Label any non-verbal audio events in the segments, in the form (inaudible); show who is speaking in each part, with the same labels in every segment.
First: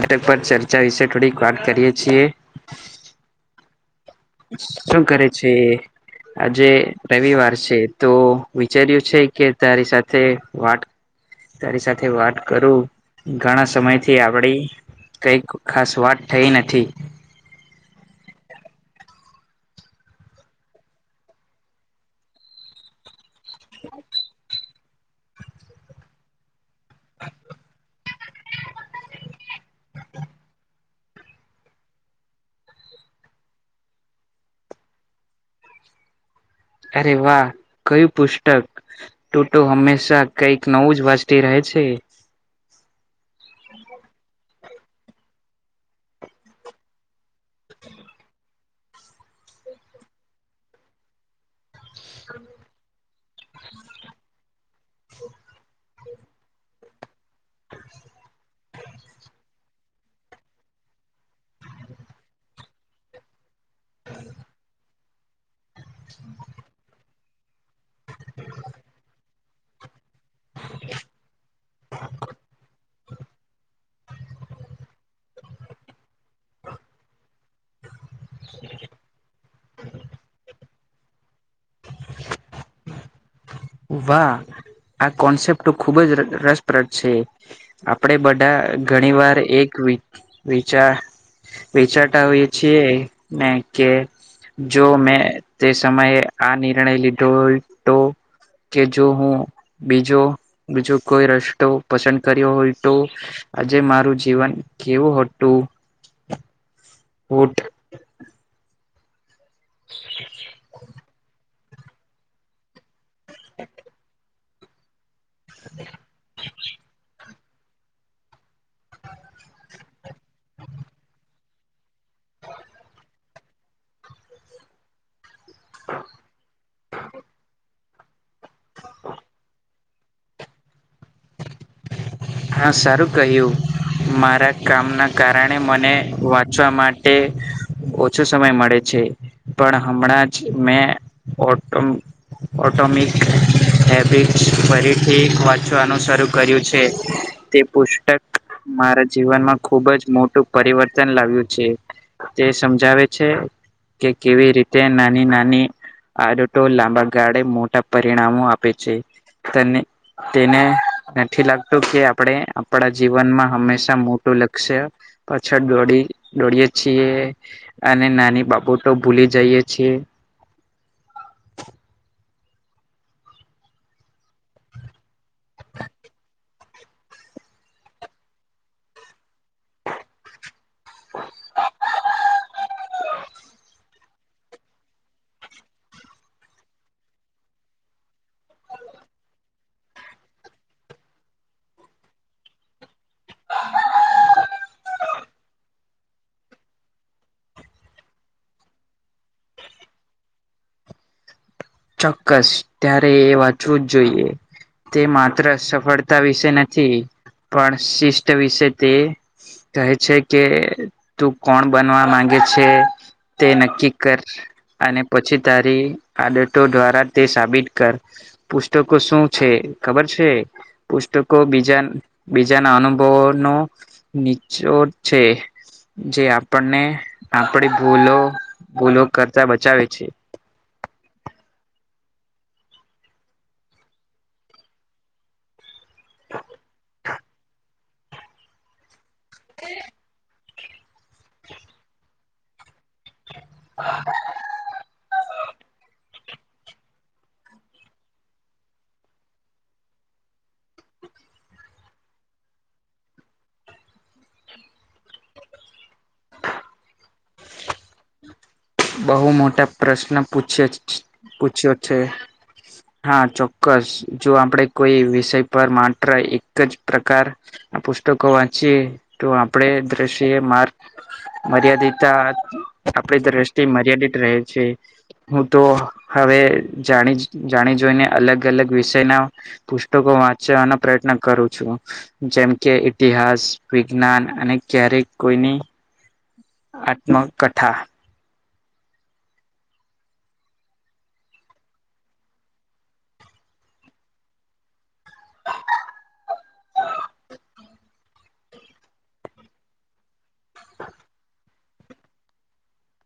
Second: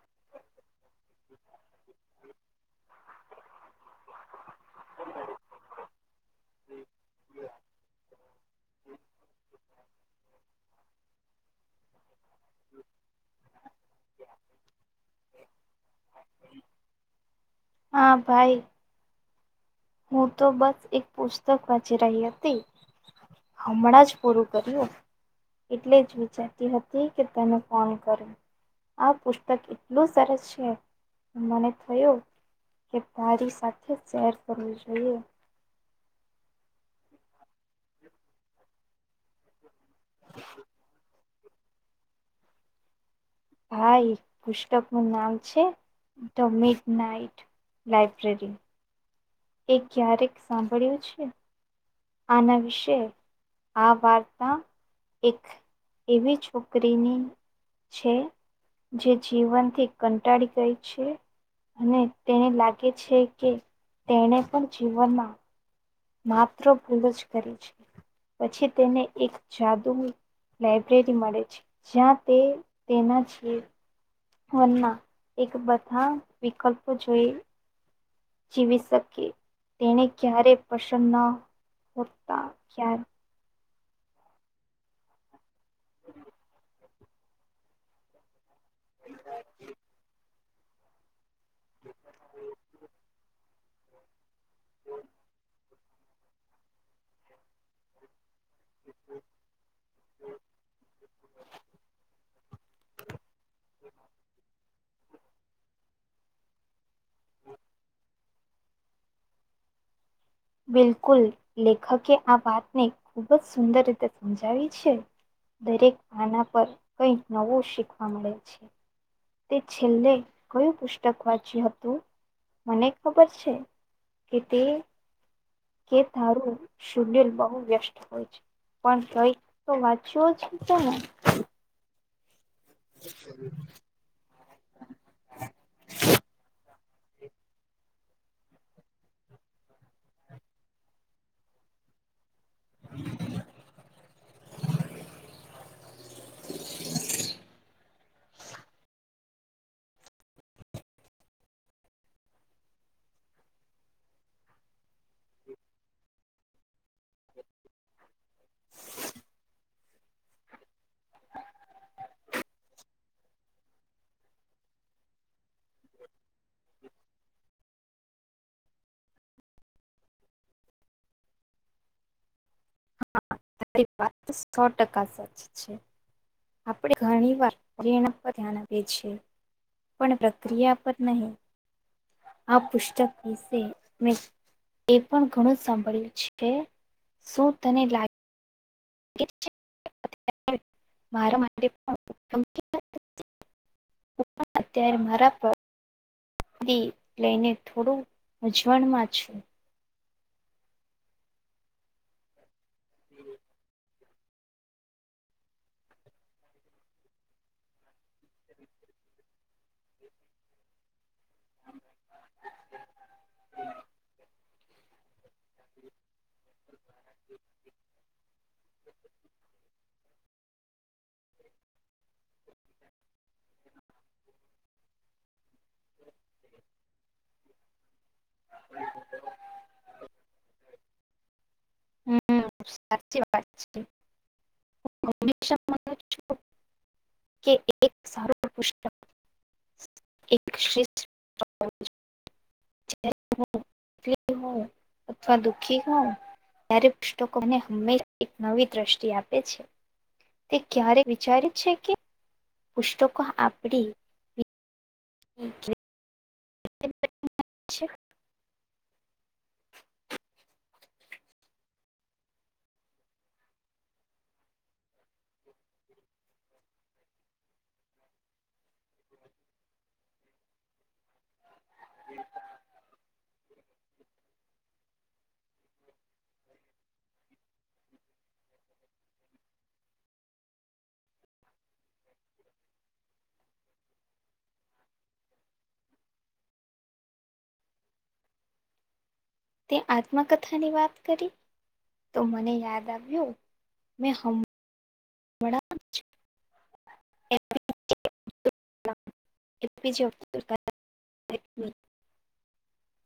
Speaker 1: અટક પર ચર્ચા વિશે થોડીક વાત કરીએ છીએ. શું કરે છે? આજે રવિવાર છે તો વિચાર્યું છે કે તારી સાથે વાત તારી સાથે વાત કરું ઘણા સમયથી આપડી કઈ ખાસ વાત થઈ નથી.
Speaker 2: હા ભાઈ. હું તો બસ એક પુસ્તક વાંચી રહી હતી, હમણાં જ પૂરું (unintelligible) એટલે જ વિચારતી હતી કે તેને ફોન કરુ. આ પુસ્તક એટલું સરસ છે મને થયો કે મારી સાથે શેર કરવું જોઈએ.
Speaker 1: અરે વાહ કયું પુસ્તક ટોટ હંમેશા કઈક નવું જ વાચ તે રહે છે.
Speaker 2: ભાઈ પુસ્તક નું નામ છે ધ મિડ નાઈટ. લાઈબ્રેરી એ ક્યારેક સાંભળ્યું છે આના વિશે? આ વાત મા એક એવી છોકરીની છે જે જીવનથી કંટાળી ગઈ છે. અને તેને લાગે છે કે તેને પણ જીવનમાં માત્ર ભૂલો જ કરી છે પછી તેને એક જાદુ ની લાઈબ્રેરી મળે છે જ્યાં તે તેના છે. ફોનમાં એક બધા વિકલ્પો જોઈ જીવી શકે તેને ક્યારે પસંદ ન હોતા ક્યાર
Speaker 1: વાહ આ કોન્સેપ્ટ ખુબ જ રસ રસપ્રદ છે. આપણેે બધા ઘણી વાર એક વિ વિચા વિચાટ આવી છે ને કે જો મેં તે સમયે આ નિર્ણય લીધો હોય તો કે જો હું બીજો બીજો કોઈ રસ્તો પસંદ કર્યો હોય તો આજે મારું જીવન કેવું હતું. (unintelligible) (inaudible)
Speaker 2: બિલકુલ લેખકે આ વાતને ખુબ જ સુંદર રીતે સમજાવી છે. દરેક આના પર કઈ નવું શીખવા મળે છે. તે છેલ્લે કયું પુસ્તક વાચ (unintelligible) હતું મને ખબર છે કે તે કે તારું શિડયુલ બહુ વ્યસ્ત હોય છે. પણ કઈ તો વાંચ્યો છે તમે.
Speaker 1: હા સારું કહ્યું. મારા કામના કારણે મને વાંચવા માટે ઓછો સમય મળે છે પણ હમણાં જ મેં ઓટો ઓટોમિક, હેબિટ્સ ફરી ઠીક વાંચવાનો શરૂ કર્યું છે તે પુસ્તક મારા જીવનમાં ખુબ જ મોટું પરિવર્તન લાવ્યું છે. તે સમજાવે છે કે કેવી રીતે નાની નાની આદતો લાંબા ગાળે મોટા પરિણામો આપે છે તને તેને નથી લાગતું કે આપણે આપણા જીવનમાં હંમેશા મોટું લક્ષ્ય પાછળ દોડી દોડીએ છીએ અને નાની બાબ તો ભૂલી જઈએ છીએ.
Speaker 2: તારી વાત તો સો ટકા સાચી છે. આપણે ઘણી વાર પ્રેરણા (unintelligible) પર ધ્યાન આપીએ છીએ. પણ પ્રક્રિયા પર નહી આ પુસ્તક વિશે મે એ પણ ઘણું સાંભળ્યું છે શું તને લાગ (unintelligible) (unintelligible) અત્યારે મારા પગ (unintelligible) લઈને થોડું મૂંઝવણમાં છે.
Speaker 1: ચોક્કસ ત્યારે એ વાંચવું જ જોઈએ. તે માત્ર સફળતા વિશે નથી પણ શિષ્ટ વિશે તે કહે છે કે તું કોણ બનવા માંગે છે તે નક્કી કર અને પછી તારી આદતો દ્વારા તે સાબિત કર. પુસ્તકો શું છે, ખબર છે? પુસ્તકો બીજા-બીજાના અનુભવોનો નીચો છે, જે આપણને આપડી ભૂલો ભૂલો કરતા બચાવે છે.
Speaker 2: (unintelligible) કે, એક સારું પુસ્તક
Speaker 1: (unintelligible)
Speaker 2: (unintelligible) (unintelligible) પુસ્તકો ને દ્યારો કે પુસ્તકોને, હંમેશા એક નવી દ્રષ્ટિ આપે છે. તે ક્યારે વિચારી છે કે, પુસ્તકો આપડી (unintelligible) (unintelligible)
Speaker 1: બહુ મોટા પ્રશ્ન પૂછ્યા પૂછ્યો છે. હા, ચોક્કસ. જો આપણેે કોઈ વિષય પર માત્ર એક જ પ્રકાર આ પુસ્તકો વાંચીએે, તો આપણેે દ્રશ્ય માર મર્યાદીતા, આપડી દ્રષ્ટિ મર્યાદિત રહે છે. હું તો હવે જાણી જાણી જોઈને, અલગ-અલગ વિષયના પુસ્તકો વાંચવાનો પ્રયત્ન કરું છું. જેમ કે ઇતિહાસ, વિજ્ઞાન અને ક્યારેક કોઈની આત્મકથા.
Speaker 2: તે આત્મકથા ની વાત કરી, તો મને યાદ આવ્યું, મેં હમ. વ (inaudible) AP J Abdul Kalam.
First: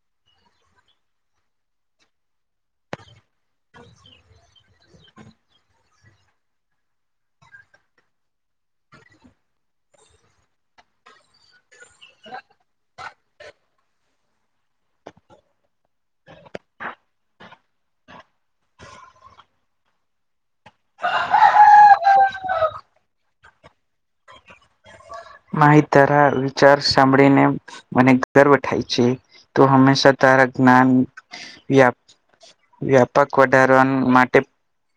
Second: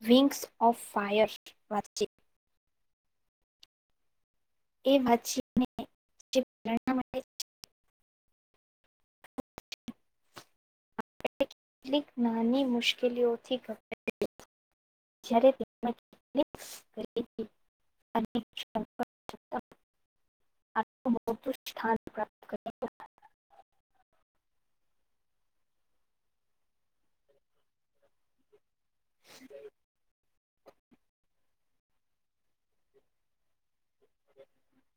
Speaker 2: Wings of fire વાચી.
Speaker 1: હ (unintelligible)
Speaker 2: એ વાત છે. એણા માટે. લક નાની મુશ્કેલીઓથી ઘભરા (inaudible) જ્યારે કરી. (unintelligible) અને (unintelligible) આ મોટુ સ્થાન પ્રાપ્ત કર્યુ.
Speaker 1: માહી તારા વિચાર સાંભળીને મને ગર્વ થાય છે, તુ હંમેશા તારા જ્ઞાન વ્યાપક વધારવા માટે.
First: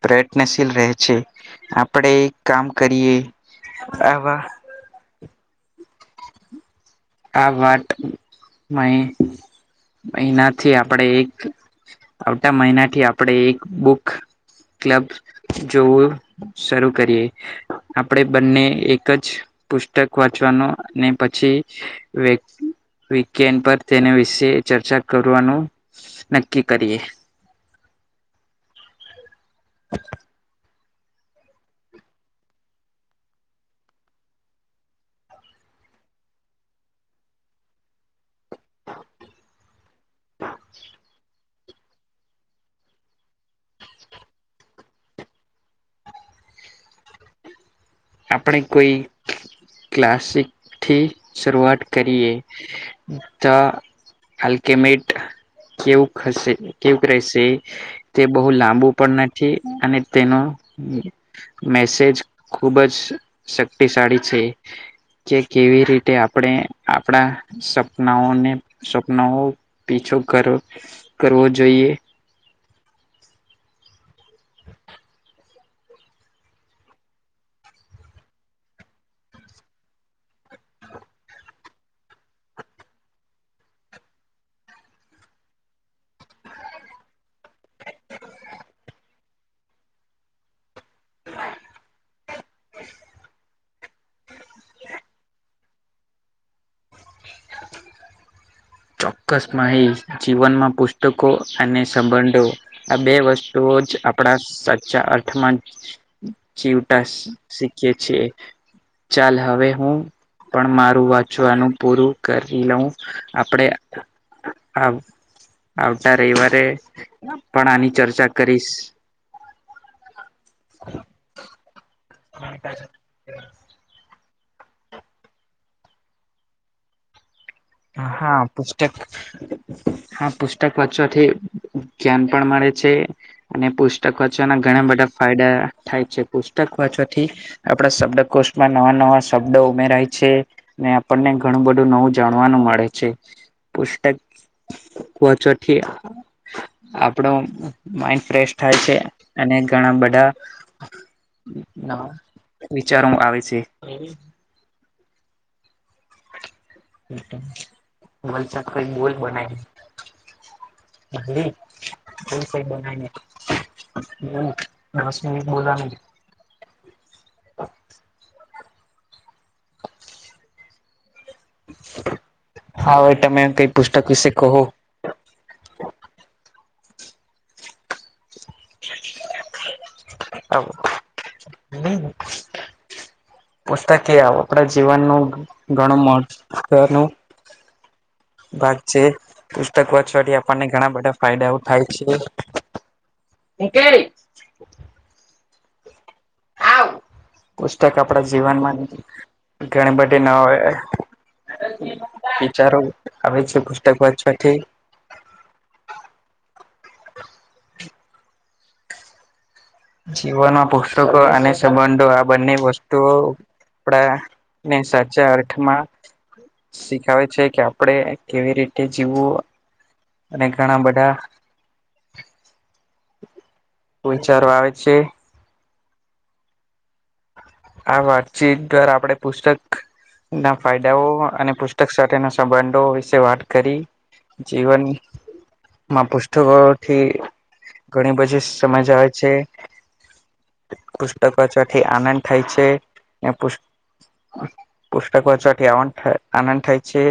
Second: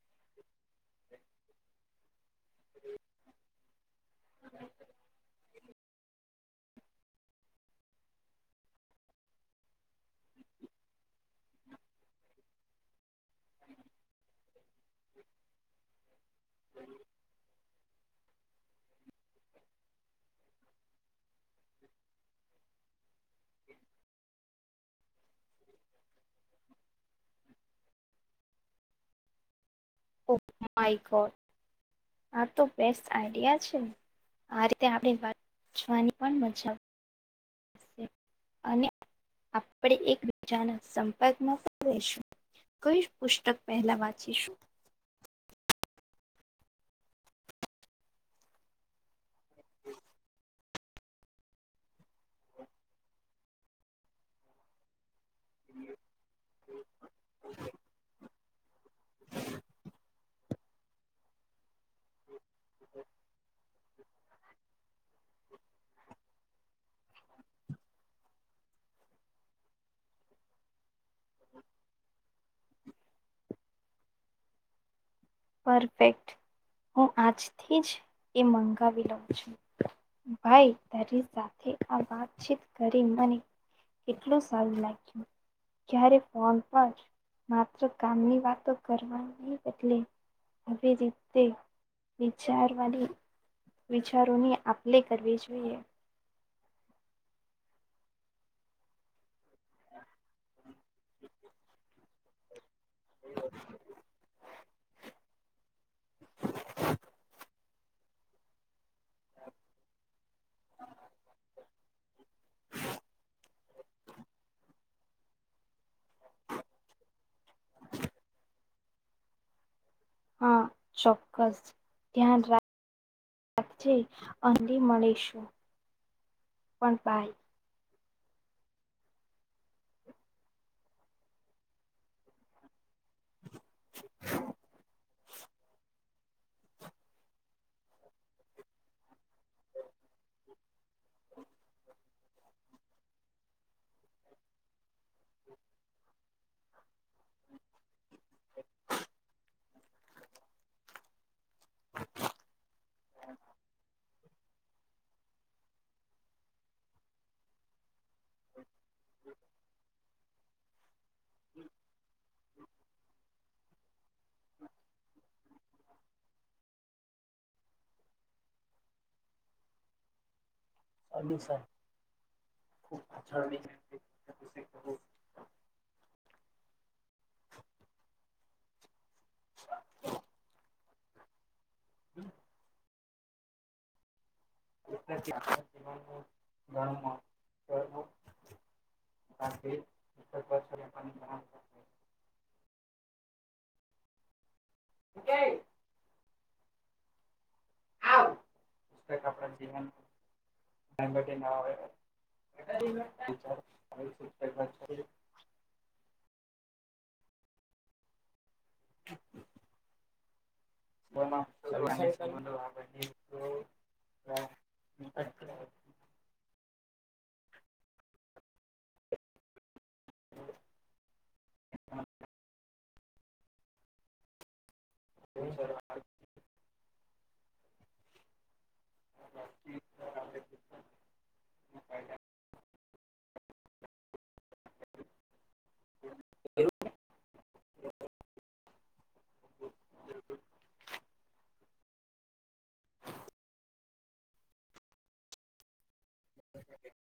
Speaker 1: પ્રયત્નશીલ રહે છે, આપણેે કામ કરીએ આવા આ વાત મહિનાથી આપણે એક આવતા, મહિના થી આપણેે એક બુક ક્લબ્સ જોવું. શરૂ કરીએ. આપડે બંને એક જ પુસ્તક વાંચવાનુ અને પછી વિકેન્ડ પર તેના વિશે ચર્ચા કરવાનું. નક્કી કરીએ. હ (unintelligible)
Speaker 2: ઓહ માય ગોડ, આ તો બેસ્ટ આઈડિયા છે. આ રીતે આપડે વાચવાની પણ મજા આવશે. અને આપણે એકબીજાના સંપર્કમાં રહીશું કઈ પુસ્તક પહેલા વાંચીશું?
Speaker 1: આપણે કોઈ ક્લાસિક થી શરૂઆત કરીએ. તો હાલકેમેટ કેવું હશે કેવું રહેશે તે બહુ લાંબુ પણ નથી અને તેનો મેસેજ ખુબ જ શક્તિશાળી છે. કે કેવી રીતે આપણે આપણા સપનાઓને સપનાઓ પીછો કરવો જોઈએ.
Speaker 2: પરફેક્ટ હું આજથી જ એ મંગાવી લઉં છું. ભાઈ તારી સાથે આ વાતચીત કરી મને કેટલું સારું લાગ્યું ક્યારેક ફોન પર માત્ર કામની વાતો કરવાની બદલે આવી રીતે વિચારવાની વિચારોની આપ લે કરવી જોઈએ.
Speaker 1: ચોક્કસ માહી જીવનમાં પુસ્તકો અને સંબંધો આ બે વસ્તુઓ જ આપણા સાચા અર્થમાં જીવતા શીખીએ છીએ. ચાલ હવે હું પણ મારું વાંચવાનું પૂરું કરી લઉં આપડે આવ આવતા રવિવારે પણ આની ચર્ચા કરીશું.
Speaker 2: હા ચોક્કસ ધ્યાન રાખ સાચ્ચે અર્લી મળીશું પણ બાય.
Speaker 1: હા પુસ્તક હા પુસ્તક વાંચવાથી ધ્યાન પણ મળે છે. અને પુસ્તક વાંચવાના ઘણા બધા ફાયડા થાય છે. પુસ્તક વાંચવાથી આપડા શબ્ડકોષમાં નવા નવા શબ્ડ ઉમેરાય છે. ને આપણને ઘણું બધું નવું જાણ (unintelligible) મળે છે. પુસ્તક વોંચવોથી આપડો માઇન્ડ ફ્રેશ થાય છે અને ઘણા બધા નવા વિચારો આવે છે. (unintelligible) (unintelligible) હમ્મ દસ મિનિટ બોલવાનું હા હવે તમે કઈ પુસ્તક વિશે કહો
Speaker 2: (unintelligible) (inaudible)
Speaker 1: (unintelligible)
Speaker 2: હમ્મ
Speaker 1: પુસ્તાક એ આ આપણા જીવનનું ઘણું મહત્વનું
Speaker 2: (unintelligible)
Speaker 1: ભાગ છે પુસ્તક વાછવાથી આપણને ઘણા બઢા ફાયડાઓ થાય છે
Speaker 2: હું કેય
Speaker 1: આવ પુસ્તક આપણા જીવનમાં ઘણી બધી ન વાંચવાથી
Speaker 2: (inaudible) (inaudible)
Speaker 1: જીવનમાં પુસ તકો અને સંબંધો આ બંને વસ્તુઓ પડાને સાચા અર ર્થમાં શીખાવે છે કે આપડે કેવી રીતે જીવવું? અને ઘણા બધા વિચારો આવે છે.
Speaker 2: (unintelligible)
Speaker 1: આ વાતચીતગર આપડે પુસ્તક ના ફાયદાઓ અને પુસ્તક સાથેના સંબંધો વિશે વાત કરી જીવન માં પુસ્તકોથી ઘણી બધી સમજ આવે છે. પુસ્તક વાંચવાથી આનંદ થાય છે ને પુષ પુષ્તક વાંચવાથી આનંદ થા આનંદ થાય છે.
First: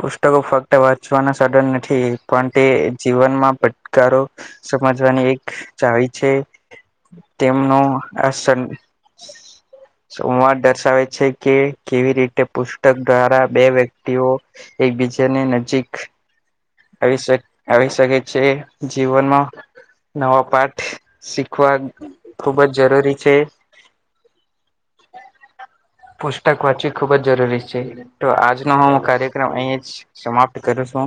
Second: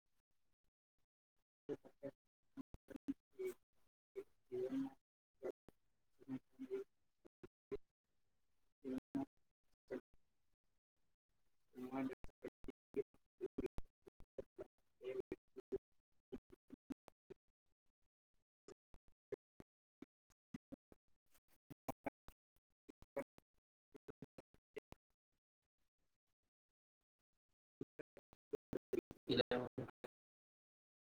Speaker 1: પુસ્તકો ફક્ત વાંચવાના સાધન નથી. પણ તે જીવનમાં પટકારો સમજવાની એક ચાવી છે. તેમનું અસન
Speaker 2: (inaudible)
Speaker 1: સંવાદ દર્શાવે છે કે કેવી રીતે પુસ્તક દ્વારા બે વ્યક્તિઓ એકબીજાને નજીક આવી શક આવી શકે છે જીવનમાં નવા પાઠ શીખવા ખુબ જ જરૂરી છે. પુસ્તક વાંચવી ખુબ જ જરૂરી છે. તો આજનો હું કાર્યક્રમ અહીં જ સમાપ્ત ત કરુ છું